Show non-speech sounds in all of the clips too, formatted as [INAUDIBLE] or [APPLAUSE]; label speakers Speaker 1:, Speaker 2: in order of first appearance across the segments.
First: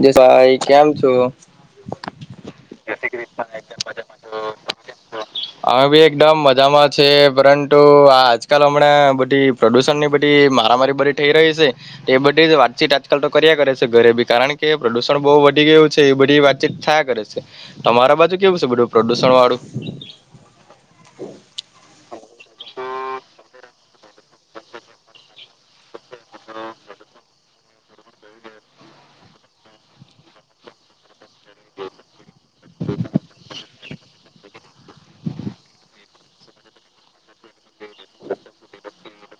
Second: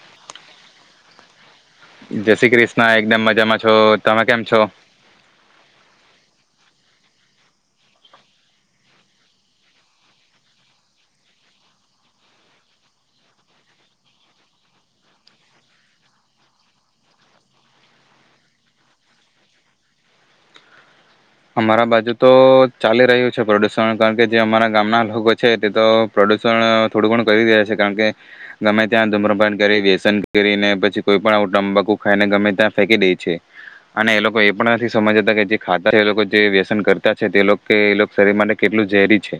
Speaker 1: જય ભાઈ કેમ છો
Speaker 2: જય શ્રી ક્રિષ્ના એકદમ મજામાં છો તમે કેમ છો?
Speaker 1: અમે બી એકદમ મજામાં છે પરંતુ આ આજકાલ હમણાં બધી પ્રદુષણ ની બધી મારામારી બધી થઈ રહી છે, એ બધી જ વાતચીત આજકાલ તો કર્યા કરે છે ઘરે ભી. કારણ કે પ્રદુષણ બહુ વધી ગયું છે એ બધી વાતચીત થયા કરે છે. તમારા બાજુ કેવું છે બધું પ્રદુષણ વાળું?
Speaker 2: અમારા બાજુ તો ચાલી રહ્યું છે પ્રદુષણ. કારણ કે જે અમારા ગામના લોકો છે તે તો પ્રદુષણ થોડું ઘણ કરી રહ્યા છે કારણ કે ગમે ત્યાં ધૂમ્રપાન કરી વ્યસન કરીને પછી કોઈ પણ આવું તંબાકુ ખાઈને ગમે ત્યાં ફેંકી દે છે અને એ લોકો એ પણ નથી સમજતા કે જે ખા એ લોકો જે વ્યસન કરતા છે તે લોકો એ શરીર માટે કેટલું ઝેરી છે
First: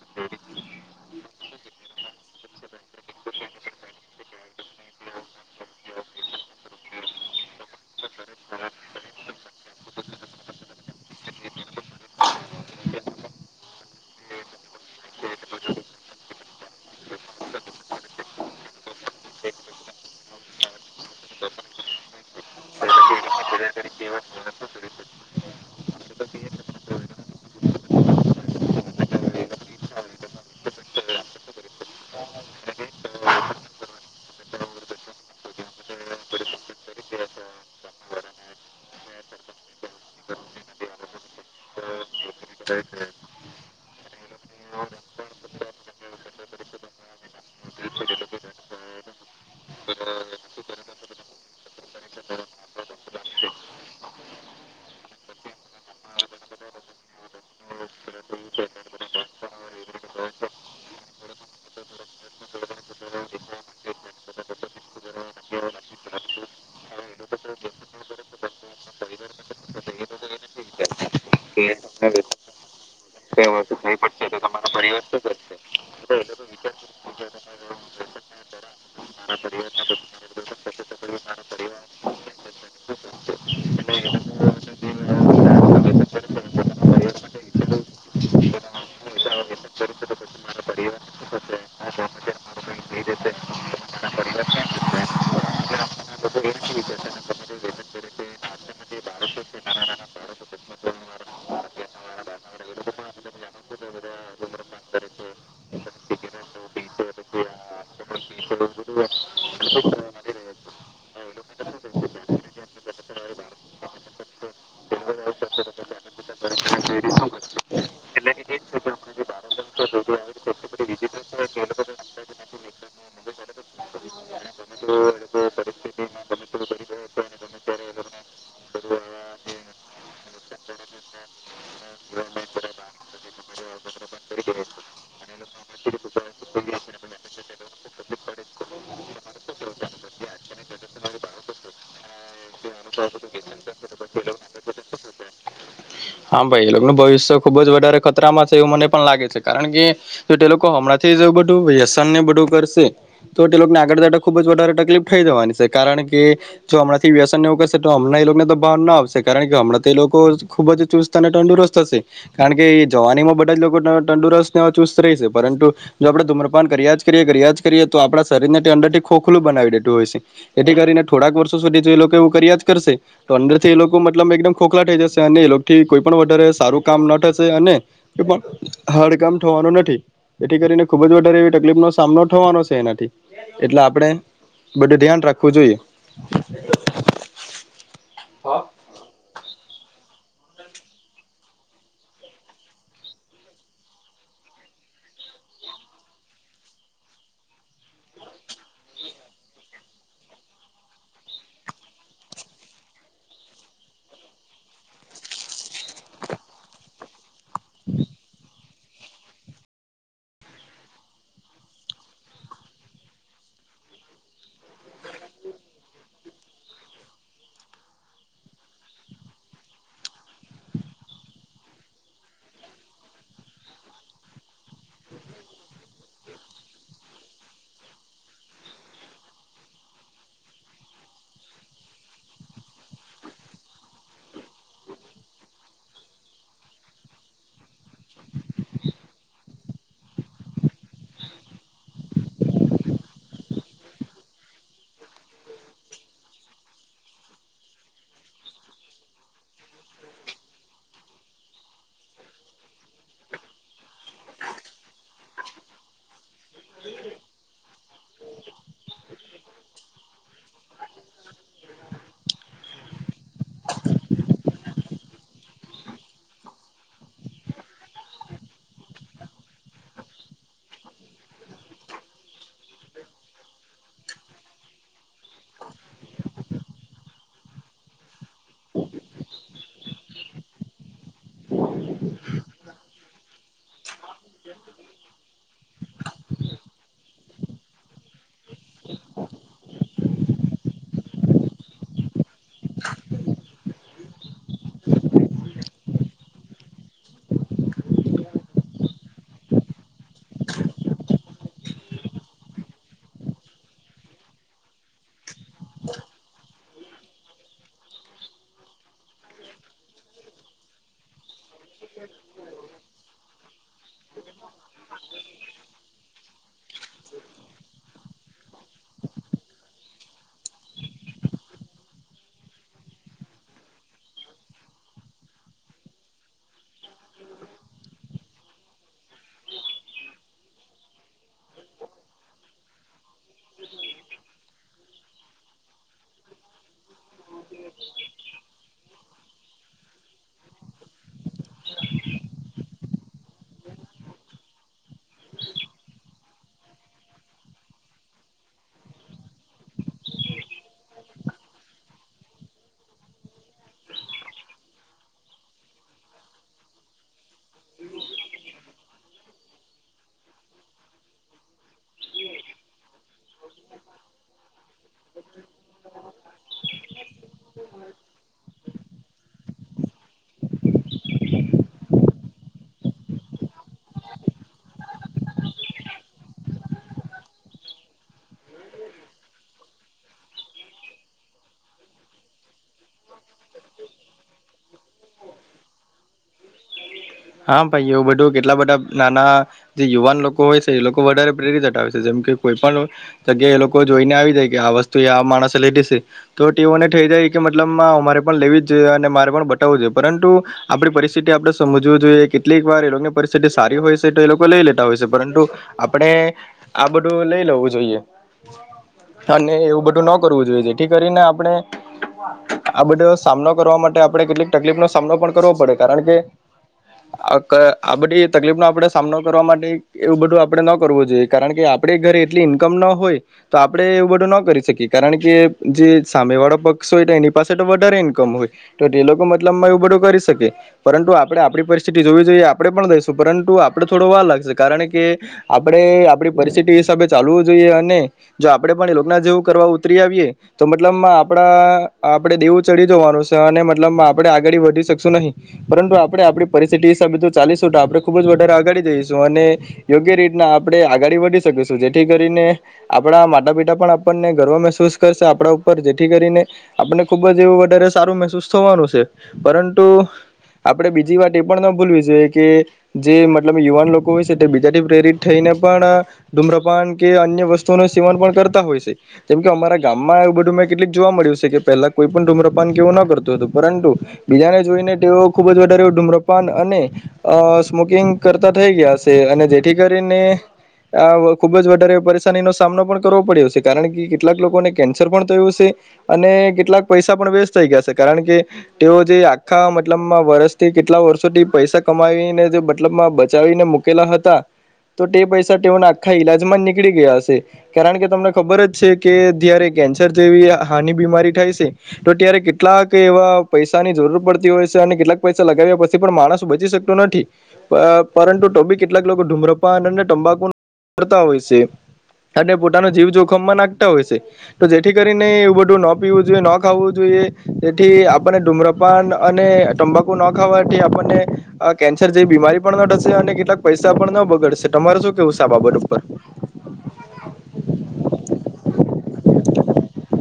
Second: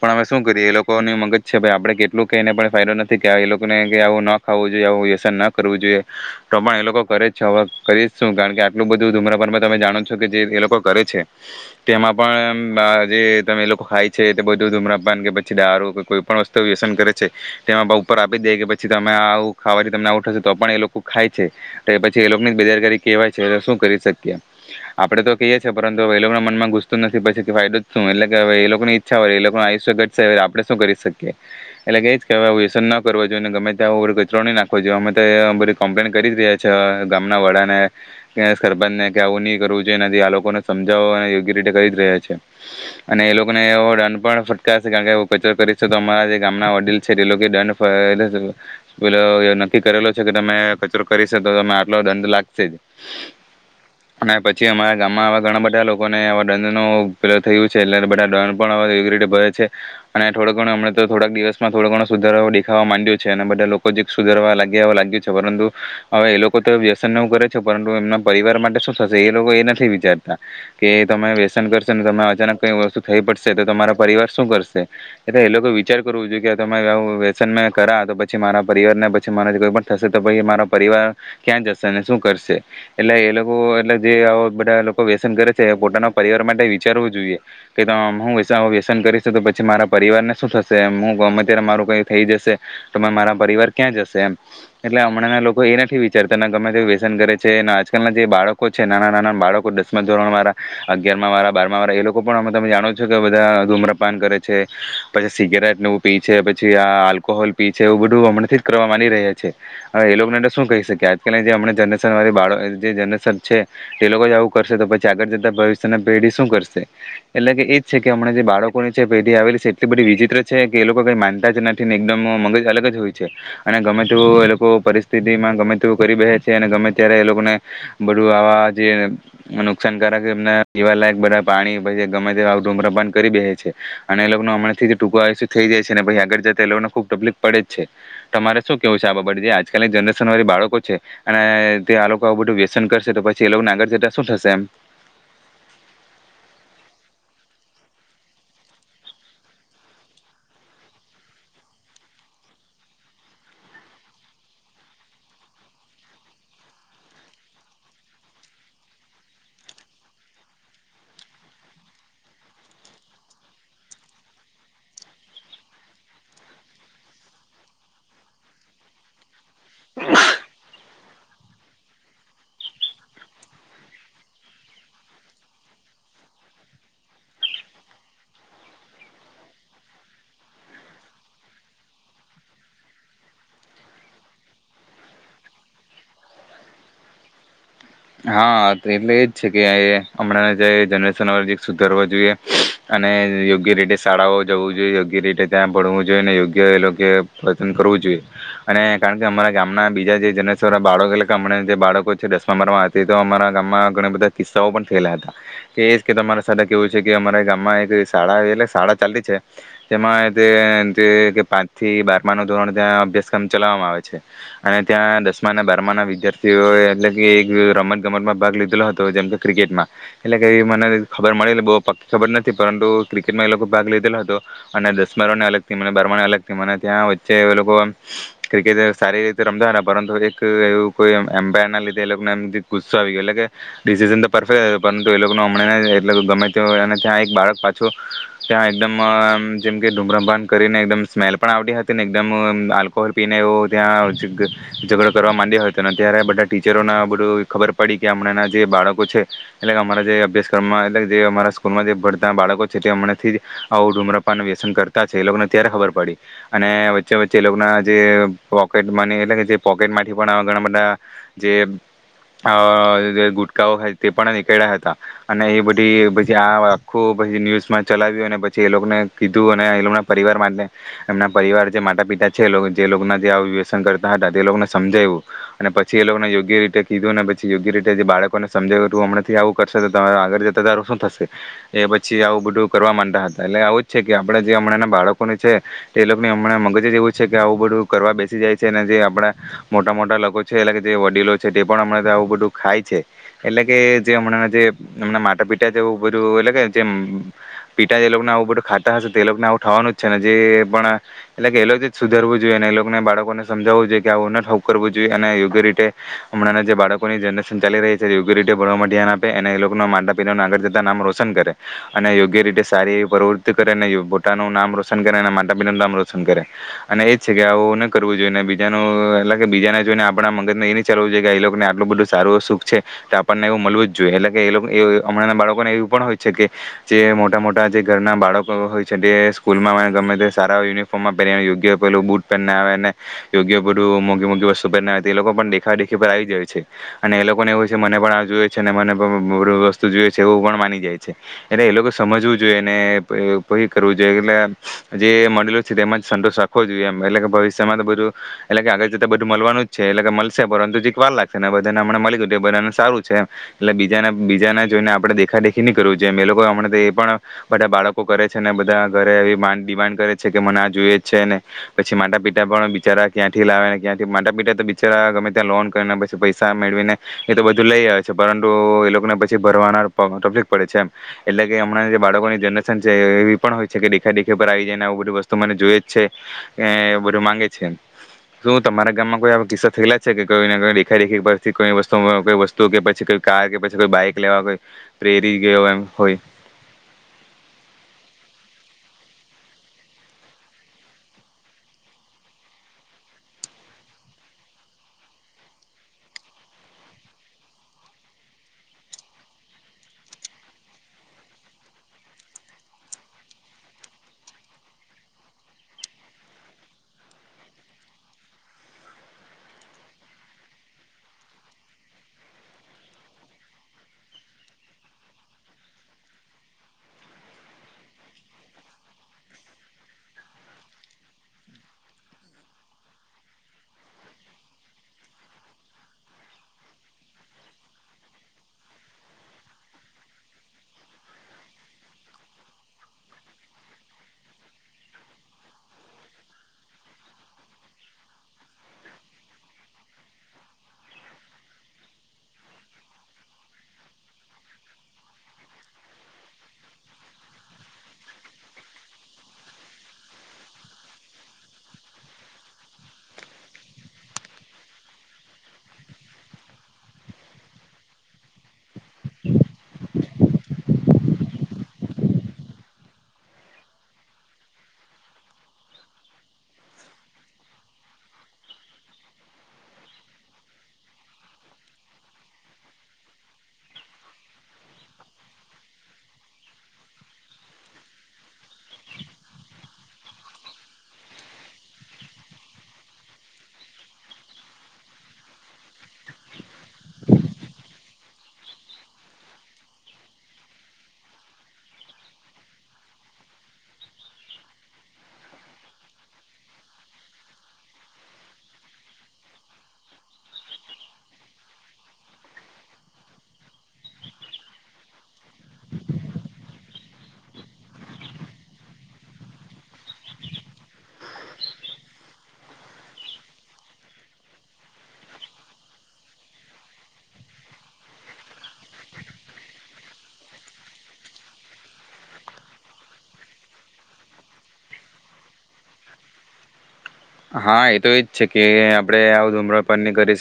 Speaker 2: પણ અમે શું કરીએ એ લોકોની મગજ છે આપણે કેટલું કે એને પણ ફાયદો નથી કે એ લોકોને કે આવું ન ખાવું જોઈએ આવું વ્યસન ના કરવું જોઈએ તો પણ એ લોકો કરે જ હવે કરી શું કારણ કે આટલું બધું ધૂમ્રપાન તમે જાણો છો કે એ લોકો લોકો કરે છે. તેમાં પણ જે તમે એ લોકો ખાય છે તે બધું ધુમ્રપાન કે પછી દારૂ કે કોઈ પણ વસ્તુ વ્યસન કરે છે, તેમાં ઉપર આપી જ દે કે પછી તમે આવું ખાવાથી તમને આવુ થશે, તો પણ એ લોકો ખાય છે. તો પછી એ લોકો ની બેદરકારી કેહેવાય છે શું કરી શકીએ આપડે તો કહીએ છીએ પરંતું હવે એ લોકો મનમાં ઘૂસતું નથી પછી કે ફાયદો જ શું એટલે કે હવે એ લોકો ની ઈચ્છા હોય એ લોકોનું આયુષ્ય ઘટશે આપણે શું કરી શકીએ એટલે કે કે હવે વ્યસન ન કરવો જોઈએ ને ગમે ત્યાં કચરો નહી નાખવો જોઈએ અમે તો બધી કોમ્પલેન કરી જ રહ્યા છ છેએ ગામના વડાને સરપંચને કે આવું ની કરવું જોઈએ ને તે આ લોકોને સમજાવવા યોગ્ય રીતે કરી જ રહ્યા છે, અને એ લોકોને એવો દંડ પણ ફટકાશે કારણ કે કચરો કરીશ તો અમારા જે ગામના વડીલ છે તે લોકો દંડ પેલો નક્કી કરેલો છે કે તમે કચરો કરીશ તો તમેં આટલો દંડ લાગશે જ અને પછી અમારા ગામમાં આવા ઘણા બધા લોકોને આવા દંડનો પેલો થયું છે, એટલે બધા દંડ પણ [UNINTELLIGIBLE] ભરે છે અને થોડો ઘણો હમણે તો થોડાક દિવસમાં થોડો ઘણો સુધારો દેખાવા માંડ્યો છે અને બધા લોકો જ સુધારવા લાગ્યા એવું લાગ્યું છે. પરંતુ હવે એ લોકો તો વ્યસન ને એવું કરે છે, પરંતુ એમના પરિવાર માટે શું થશે એ લોકો એ ન [UNINTELLIGIBLE] વિચારતા કે તમારે [UNINTELLIGIBLE] કરનાર અચાનક કઈ વસ્તુ થઈ પડશે તો તમારા પરિવાર શું કરશે એટલે એ લોકો વિચાર કરવું જોઈએ કે તમે આવું વ્યસન મેં કરા તો પછી મારા પરિવારને પછી મારા કોઈ પણ થશે તો પછી મારા પરિવાર ક્યાં જશે અને શું કરશે એટલે એ લોકો એટલે જે બધા લોકો વ્યસન કરે છે પોતાના પરિવાર માટે વિચારવું જોઈએ કે હું વ્યસન આવું વ્યસન કરીશ તો પછી મારા પરિવારને શું થશે? હું ગમે ત્યારે મારું કઈ થઈ જશે તો મારા પરિવાર ક્યાં જશે એમ, એટલે હમણાંં લોકો એ નથી વિચારતા ગમે તેવુ વ્યસન કરે છે અને આજકાલના જે બાળકો છે નાના નાના બાળકો દસમાં ધોરણવાળા, અગિયારમાં વાળા, બારમાં વાળા એ લોકો પણ તમે જાણો છો કે બધા ધૂમ્રપાન કરે છે, પછી સિગરેટને એવું પી છે પછી આ આલ્કોહોલ પી છે એવું બધું હમણાંથી જ કરવા માંડી રહ્યા છે, હવે એ લોકોને શું કહી શકાય? આજકાલની જે હમણની જનરેશન [UNINTELLIGIBLE] જે જનરેશન છે એ લોકો જ આવું કરશે તો પછી આગળ જતા ભવિષ્યની પેઢી શું કરશે? એટલે કે એ જ છે કે હમણા જે બાળકોની છે પેઢી આવેલી છે એટલી બધી વિચિત્ર છે કે એ લોકો કઈ માનતા જ નથી ને એકદમ મગજ અલગ જ હોય છે અને ગમે તેવુ એ લોકો પરિસ્થિતિમાં ગમે તેવુ કરી બેસે છે અને ગમે ત્યારે એ લોકોને બધું આવા અ નુકસાનકારકના પીવાલાયક બધા પાણી પછી ગમે તેવા ધુમ્રપાન કરી બેહે છે અને એ લોકો હમણાંથી ટૂંકુ આયુષ્ય થઈ જાય છે ને પછી આગળ જતા એ લોકોને ખુબ તકલીફ પડે જ છે. તમારે શું કેવું છે આ બાબતે જે આજકાલની જનરેશનવાળી બાળકો છે અને તે આ લોકો આવું બધું વ્યસન કરશે તો પ તે લોકોને આગળ જતાં શું થશે એમ.
Speaker 1: હા ભાઈ એનું ભવિષ્ય ખુબ જ વધારે ખતરામાં છે એવું મને પણ લાગે છે. કારણ કે જો તે લોકો હમણાંથી જો બધું વ્યસનને બધું કરશે તો તે લોકોને આગળ જતા ખુબ જ વધારે તકલીફ થઈ જવાની સે. કારણ કે જો હમણાં થી વ્યસન ને એવું કરશે તો હમણાં એ લોકોને તો ભાન ના આવશે. કારણ કે હમણાં તો એ લોકો ખૂબ જ ચુસ્ત અને તંદુરસ્ત હશે, કારણ કે એ જવાનીમાં બધા જ લોકો ત તંદુરસ્તને ચુસ્ત રેહશે, પરંતુ જો આપણે ધૂમ્રપાન કરિયા જ કરીએ કરિયા જ કરીએ તો આપણા શરીરને અંદરથી ખૂબ ખલું બનાવી દેતું હોય છે જેથી કરીને થોડાક વર્ષો સુધી જો એ લોકો એવું કર્યા જ કરશે તો અંદર થી એ લોકો મતલબ એકદમ ખોખલા થઈ જશે અને એ લો થી કોઈ પણ વધારે સારું કામ ના થશે અને [UNINTELLIGIBLE] હાર્ડ કામ થવાનું નથી એથી કરીને ખુબ જ વધારે એવી તકલીફ નો સામનો થવાનો છે એનાથી એટલે આપણે બધું ધ્યાન રાખવું જોઈએ.
Speaker 2: હા એટલે એ જ છે. કે હમણાં જે [UNINTELLIGIBLE] સુધરવુ જોઈએ અને યોગ્ય રીતે શાળાઓ જવું જોઈએ યોગ્ય રીતે ત્યાં ભણવું જોઈએ અને યોગ્ય એ લોકો પતન કરવું જોઈએ અને કારણ કે અમારા ગામના બીજા જે જનરેશન બાળકો એટલે કે હમણાં જે બાળકો છે દસમા બારમાં તે તો અમારા ગામમાં ઘણા બધા કિસ્સાઓ પણ થયેલા હતા તે એજ કે તમારે સાથે કેવું છે કે અમારા ગામમાં એક શાળા એટલે શાળા ચાલી છે તેમાં તે તે કે પાંચ થી બારમા ના ધોરણ ત્યાં અભ્યાસક્રમ ચલાવવામાં આવે છે અને ત્યાં દસમા બારમા ના વિદ્યાર્થીઓ એટલે કે એક રમત ગમતમાં ભાગ લીધેલો હતો જેમ કે ક્રિકેટમાં એટલે કે એવી મને ખબર મળેલી બો પક્કી ખબર નથી પરંતુ ક્રિકેટમાં એ લોકો ભાગ લીધેલો હતો અને દસમા નોને અલગ ટીમ મને બારમાંને અલગ ટીમ અને ત્યાં વચ્ચે એ લોકો ક્રિકેટ સારી રીતે રમતા હતા પરંતુ એક એવું કોઈ એમ્પાયર ના લીધે એ લોકોને એમ ગુસ્સો આવી ગયો એટલે કે ડિસિઝન તો પરફેક્ટ પરંતુ એ લોકોને હમણાંને [UNINTELLIGIBLE] અને ત્યાં એક બાળક પાછું ત્યાં એકદમ જેમ કે ધૂમ્રપાન કરીને એકદમ સ્મેલ પણ આવડી હતી ને એકદમ આલ્કોહોલ પીને એવો ત્યાં ઝઘડો કરવા માંડ્યો હતો અને ત્યારે બધા ટીચરોને બધું ખબર પડી કે હમણાંના જે બાળકો છે એટલે અમારા જે અભ્યાસક્રમમાં એટલે જે અમારા સ્કૂલમાં જે ભણતા બાળકો છે તે હમણાંથી જ આવું ધૂમ્રપાન વ્યસન કરતા છે એ લોકોને ત્યારે ખબર પડી અને વચ્ચે વચ્ચે એ લોકોના જે પોકેટમાની એટલે કે જે પોકેટમાંથી પણવા ઘણા બધા જે અ જે ગુટકાઓ ખાય તે પણ નિકયડા હતા અને એ બધી પછી આ આખું પછી ન્યૂઝમાં ચલાવ્યું અને પછી એ લોકોને કીધું અને એના એ લોકોના પરિવાર માટે એમના પરિવાર જે માતા પિતા છે એ જે લોકોના જે વ્યસન કરતા હતા તે લોકોને સમજાયવું અને પછી એ લોકોને યોગ્ય રીતે કીધું ને પછી યોગ્ય રીતે જે બાળકોને સમજાયવુ તું હમણાંથી આવું કરશો તો તમારૂ આગળ જતા તારું શું થશે એ પછી આવું બધું કરવા માગતા હતા એટલે આવું જ છે કે આપડે જે હમણાં બાળકોને છે તે એ લોકોને હમણાં મગજ જ એવું છે કે આવું બધું કરવા બેસી જાય છે અને જે આપડા મોટા મોટા લોકો છે એટલે કે જે વડીલો છે તે પણ હમણાં આવું બધું ખાય છે. એટલે કે જે હમણાં જે હમણા માતા પિતા છે બધું એટલે કે જે પિતા જે લોકોને આવું બધું ખાતા હશે તે લોકોને આવું થાવાનું જ છે ને જે પણ એટલે કે એ લોકો સુધરવું જોઈએ એને એ લોકોએ બાળકોને સમજાવવું જોઈએ કે [UNINTELLIGIBLE] કરવું જોઈએ અને યોગ્ય રીતે હમણાં જે બાળકોની જનરેશન ચાલી રહી છે યોગ્ય રીતે ભણવામાં ધ્યાન આપે અને એ લોકોના માતા પિતાનું આગળ જતાં નામ રોશન કરે અને યોગ્ય રીતે સારી એવી પ્રવૃત્તિ કરે અને પોતાનું નામ રોશન કરે અને માતા પિતાનું નામ રોશન કર અને એજ છે કે આવું ન કરવું જોઈએને બીજાનું એટલે કે બીજાને જોઈને આપણા મગજને એની ચાલવું જોઈએ કે એ લોકોને આટલું બધું સારું સુખ છે તો આપણને એવું મલવું જ જોઈએ એટલે કે એ અમણાં બાળકોને એવું પણ હોય છે કે જે મોટા મોટા જે ઘરના બાળકો હોય છે તે સ્કૂલ માં ગમે તે સારા યુનિફોર્મમાં પહેરી યોગ્ય પેલું બુટ પહેરના આવે ને યોગ્ય બધું મોઘી મોઘી વસ્તુ પહેર આવે એ લોકો પણ દેખાદેખી પર આવી જાય છે. અને એ લોકો ને એવું છે મને પણ આ જોયે છે અને મને [UNINTELLIGIBLE] વસ્તુ જોઈએ છે એવું પણ માની જાય છે અને એ લોકો સમજવું જોઈએ ને પહિ કરવું જોઈએ. એટલે જે મળેલુ છે તેમાં જ સંતોષ રાખવો જોઈએ એમ એટલે કે ભવિષ્યમાં તો બધું એટલે કે આગળ જતા બધું મલવાનું જ છે એટલે છે પરંતુ જીક વાર લાગહે ને બધાને અમણે મલી ગયું તે બધાં ને સારું છે એટલે બીજાને બીજાને જોઈને આપણે દેખા દેખી ની કરવું જોએ એ લોકો એ અમણા તો એ પણ બધા બાળકો કરે છે ને બધા ઘરે એવી માંડ ડિમાન્ડ કરે છે કે મને આ જોઈએ જ છે ને પછી માાતા પિતા પણ બિચારા ક્યાંથી લાવે ને ક્યાંથી માતા પિતા તો બિચારા ગમે ત્યા લોન કરીને પછી પૈસા મેળવીને એ તો બધું લઈ આવે છે પરંતુ એ લોકોને પછી ભરવાનાર તકલીફ પડે છે એમ, એટલે કે હમણાં જે બાળકોની જનરેશન છે એવી પણ હોય છે કે દેખા દેખી ઉપર આવી જાય ને આવું બધું વસ્તુ મને જોય જ છે કે બધું માંગે છે, શું તમારા ગામમાં કોઈ આવા કિસ્સા થયેલા છે કે કોઈ [UNINTELLIGIBLE] દેખા દેખી પરથી કોઈ વસ્તુ [UNINTELLIGIBLE] કોઈ વસ્તુ, કે પછી કોઈ કાર, કે પછી કોઈ બાઈક લેવા કોઈ પ્રેરી ગયો એમ હોય?
Speaker 1: હા ભાઈ એવું બધું કેટલા બધા નાના જે યુવાન લોકો હોય છે એ લોકો વધારે પ્રેરિત હટાવે છે, જેમ કે કોઈ પણ જગ્યાએ એ લોકો જોઈને આવી જાય કે આ વસ્તુ આ માણસે લીધી સે તો તેઓને થઈ જાય કે મતલબમાં અમારે પણ લેવી જ જોઈએ અને મારે પણ બતાવવું જોઈએ પરંતુ આપણી પરિસ્થિતિ આપણેે સમજ [UNINTELLIGIBLE] જોઈએ કેટલીક વાર એલોકોની પરિસ્થિતિ સારી હોય સે તો એ લોકો લઈ લેતા હોય સે પરંતુ આપણે આ બધું લઈ લેવું જોઈએ અને એવું બધું ન કરવું જોઈએ જેથી કરીને આપણે આ બધો સામનો કરવા માટે આપણે કેટલીક તકલીફ નો સામનો પણ કરવો પડે કારણ કે આ ક આ બધી તકલીફ નો આપણે સામનો કરવા માટે એવું બધું આપડે ન કરવું જોઈએ કારણ કે આપડે ઘરે એટલી ઈન્કમ ન હોય તો આપણે એવું બધું ન કરી શકીએ કારણ કે જે સામે વાળો પક્ષ હોય તો એની પાસે તો વધારે ઈન્કમ હોય તો તે લોકો મતલબમાં એવું બધું કરી શકે પરંતુ આપણે આપણી પરિસ્થિતિ જોવી જોઈએ આપણે પણ દઈશું પરંતુ આપણે થોડો વાર લાગશે કારણ કે, આપડે આપણી પરિસ્થિતિ હિસાબે ચાલવું જોઈએ અને જો આપણેે પણ એ લોકો ના જેવું કરવા ઉતરી આવીએ તો મતલબ આપણા આપણે દેવું ચડી જવાનું સે અને મતલબ આપણે આંગાળી વધી શકશું નહીં પરંતુ આપણે આપણી પરિસ્થિતિ હિસાબે જો ચાલીશું તો આપણે ખુબ જ વધારે અગાડી જઈશું અને યોગ્ય રીતના આપણે આગાડી વધી શકીશું જેથી કરીને આપણા માટા પિતા પણ આપણને ગર્વ મહેસૂસ કરશે આપણા ઉપર જેથી કરીને આપણને ખુબ જ એવું વધારે સારું મહેસૂસ થવાનું સે પરંતુ આપણે બીજી વાત એ પણ ન ભૂલવી જોઈએ કે જે મતલબ યુવાન લોકો હોય છે તે બીજાથી પ્રેરિત થઈને પણ ધૂમ્રપાન કે અન્ય વસ્તુઓનું સેવન પણ કરતા હોય છે, જેમ કે અમારા ગામમાં એવું બધું મેં કેટલીક જોવા મળ્યું સે કે પેલા કોઈ પણ ધૂમ્રપાન કેવું ન કરતું હતું પરંતુ બીજાને જોઈને તેઓ ખૂબ જ વધારે ધૂમ્રપાન અને અ સ્મોકિંગ કરતા થઈ ગયા સે અને જેથી કરીને આ ખૂબ જ વધારે પરેશાની નો સામનો પણ કરવો પડ્યો છે કારણ કે કેટલાક લોકોને કેન્સર પણ થયું સે અને કેટલાક પૈસા પણ વેસ્ટ થઈ ગયા સે કારણ કે તેઓ જે આખા મતલબ માં વર્ષથી કેટલા વર્ષોથી પૈસા કમાવીને જે મતલબમાં બચાવીને મુકેલા હતા તો તે પૈસા તેઓના આખા ઈલાજ માં નીકળી ગયા હશે, કારણ કે તમને ખબર જ છે કે જયારે કેન્સર જેવી હાની બીમારી થાય સે તો ત્યારે કેટલાક એવા પૈસાની જરૂર પડતી હોય સે અને કેટલાક પૈસા લગાવ્યા પસી પણ માણસ બચી શકતો નથી પરંતુ ટોબી કેટલાક લોકો ધૂમ્રપાન અને તંબાકુ કરતા હોય સે અને પોતાનો જીવ જોખમમાં નાખતા હોય સે તો જેથી કરીને એ બધું ન પીવું જોઈએ ન ખું જોઈએ તેથી આપને ધૂમ્રપાન ને તંબાકુ ન ખાવાથી આપણને કેન્સર જેવી બીમારી પણ ન થશે અને કેટલાક પૈસા પણ ન બગડશે તમારે શું કેવું સે આ બાબત ઉપર?
Speaker 2: હા એ તો એજ છે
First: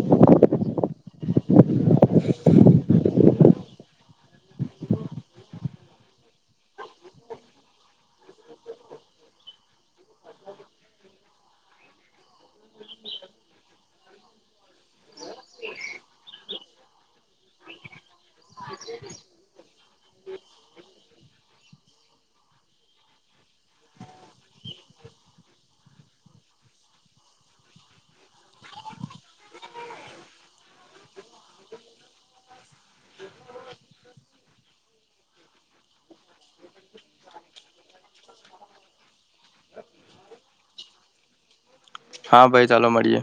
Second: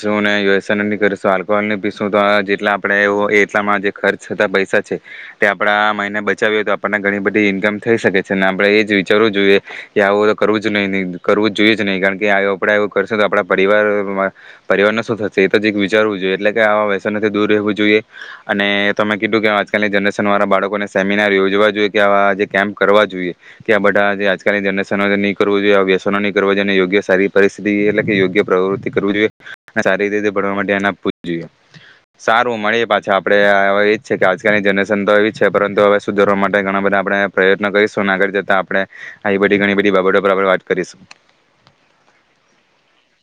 Speaker 2: જો ને યુએસન કરીશું આલ્કોહોલ ની પીસું તો જેટલા આપણે એટલામાં જે ખર્ચ થતા પૈસા છે તે આપડા આ મહિને બચાવએ તો આપણને ઘણી બધી ઈન્કમ થઈ શકે છે અને આપણે એજ વિચારવું જોઈએ કે આવું તો કરવું જ નહી કરવું જ જોઈએ જ નહીં કારણ કે [UNINTELLIGIBLE] આપણે એવું કરશું તો આપડા પરિવાર પરિવારનો શું થશે એ તો જીક વિચારવું જોઈએ એટલે કે આ વ્યસથી દૂર રહેવું જોઈએ. અને એ તમે કીધું કે આજકાલની જનરે શન વાળા બાળકોને સેમિનાર યોજવા જોઈએ કે આવા જે કેમ્પ કરવા જોઈએ કે આ બધા જે આજકાલની જનરેશન નહીં કરવું જોઈએ વ્યસનો ની કરવા જોઈએ ને યોગ્ય સારી પરિસ્થિતિ એટલે કે યોગ્ય પ્રવૃતિ કરવી જોઈએ અને સારી રીતે ભણવા મા ધ્યાન આપવુ જ જોઈએ. સારું મળીએ પાછા આપડે એ જ છે કે આજકાલની જનરેશન તો એ જ છે પરંતુ હવે સુધારવા માટે ઘણા બધા આપણે પ્રયત્ન કરીશું આગળ જતા આપણે આવી બધી ઘણી બધી બાબતો આપડે પર વાત કરીશું.
Speaker 1: હા ભાઈ ચાલો મળીએ.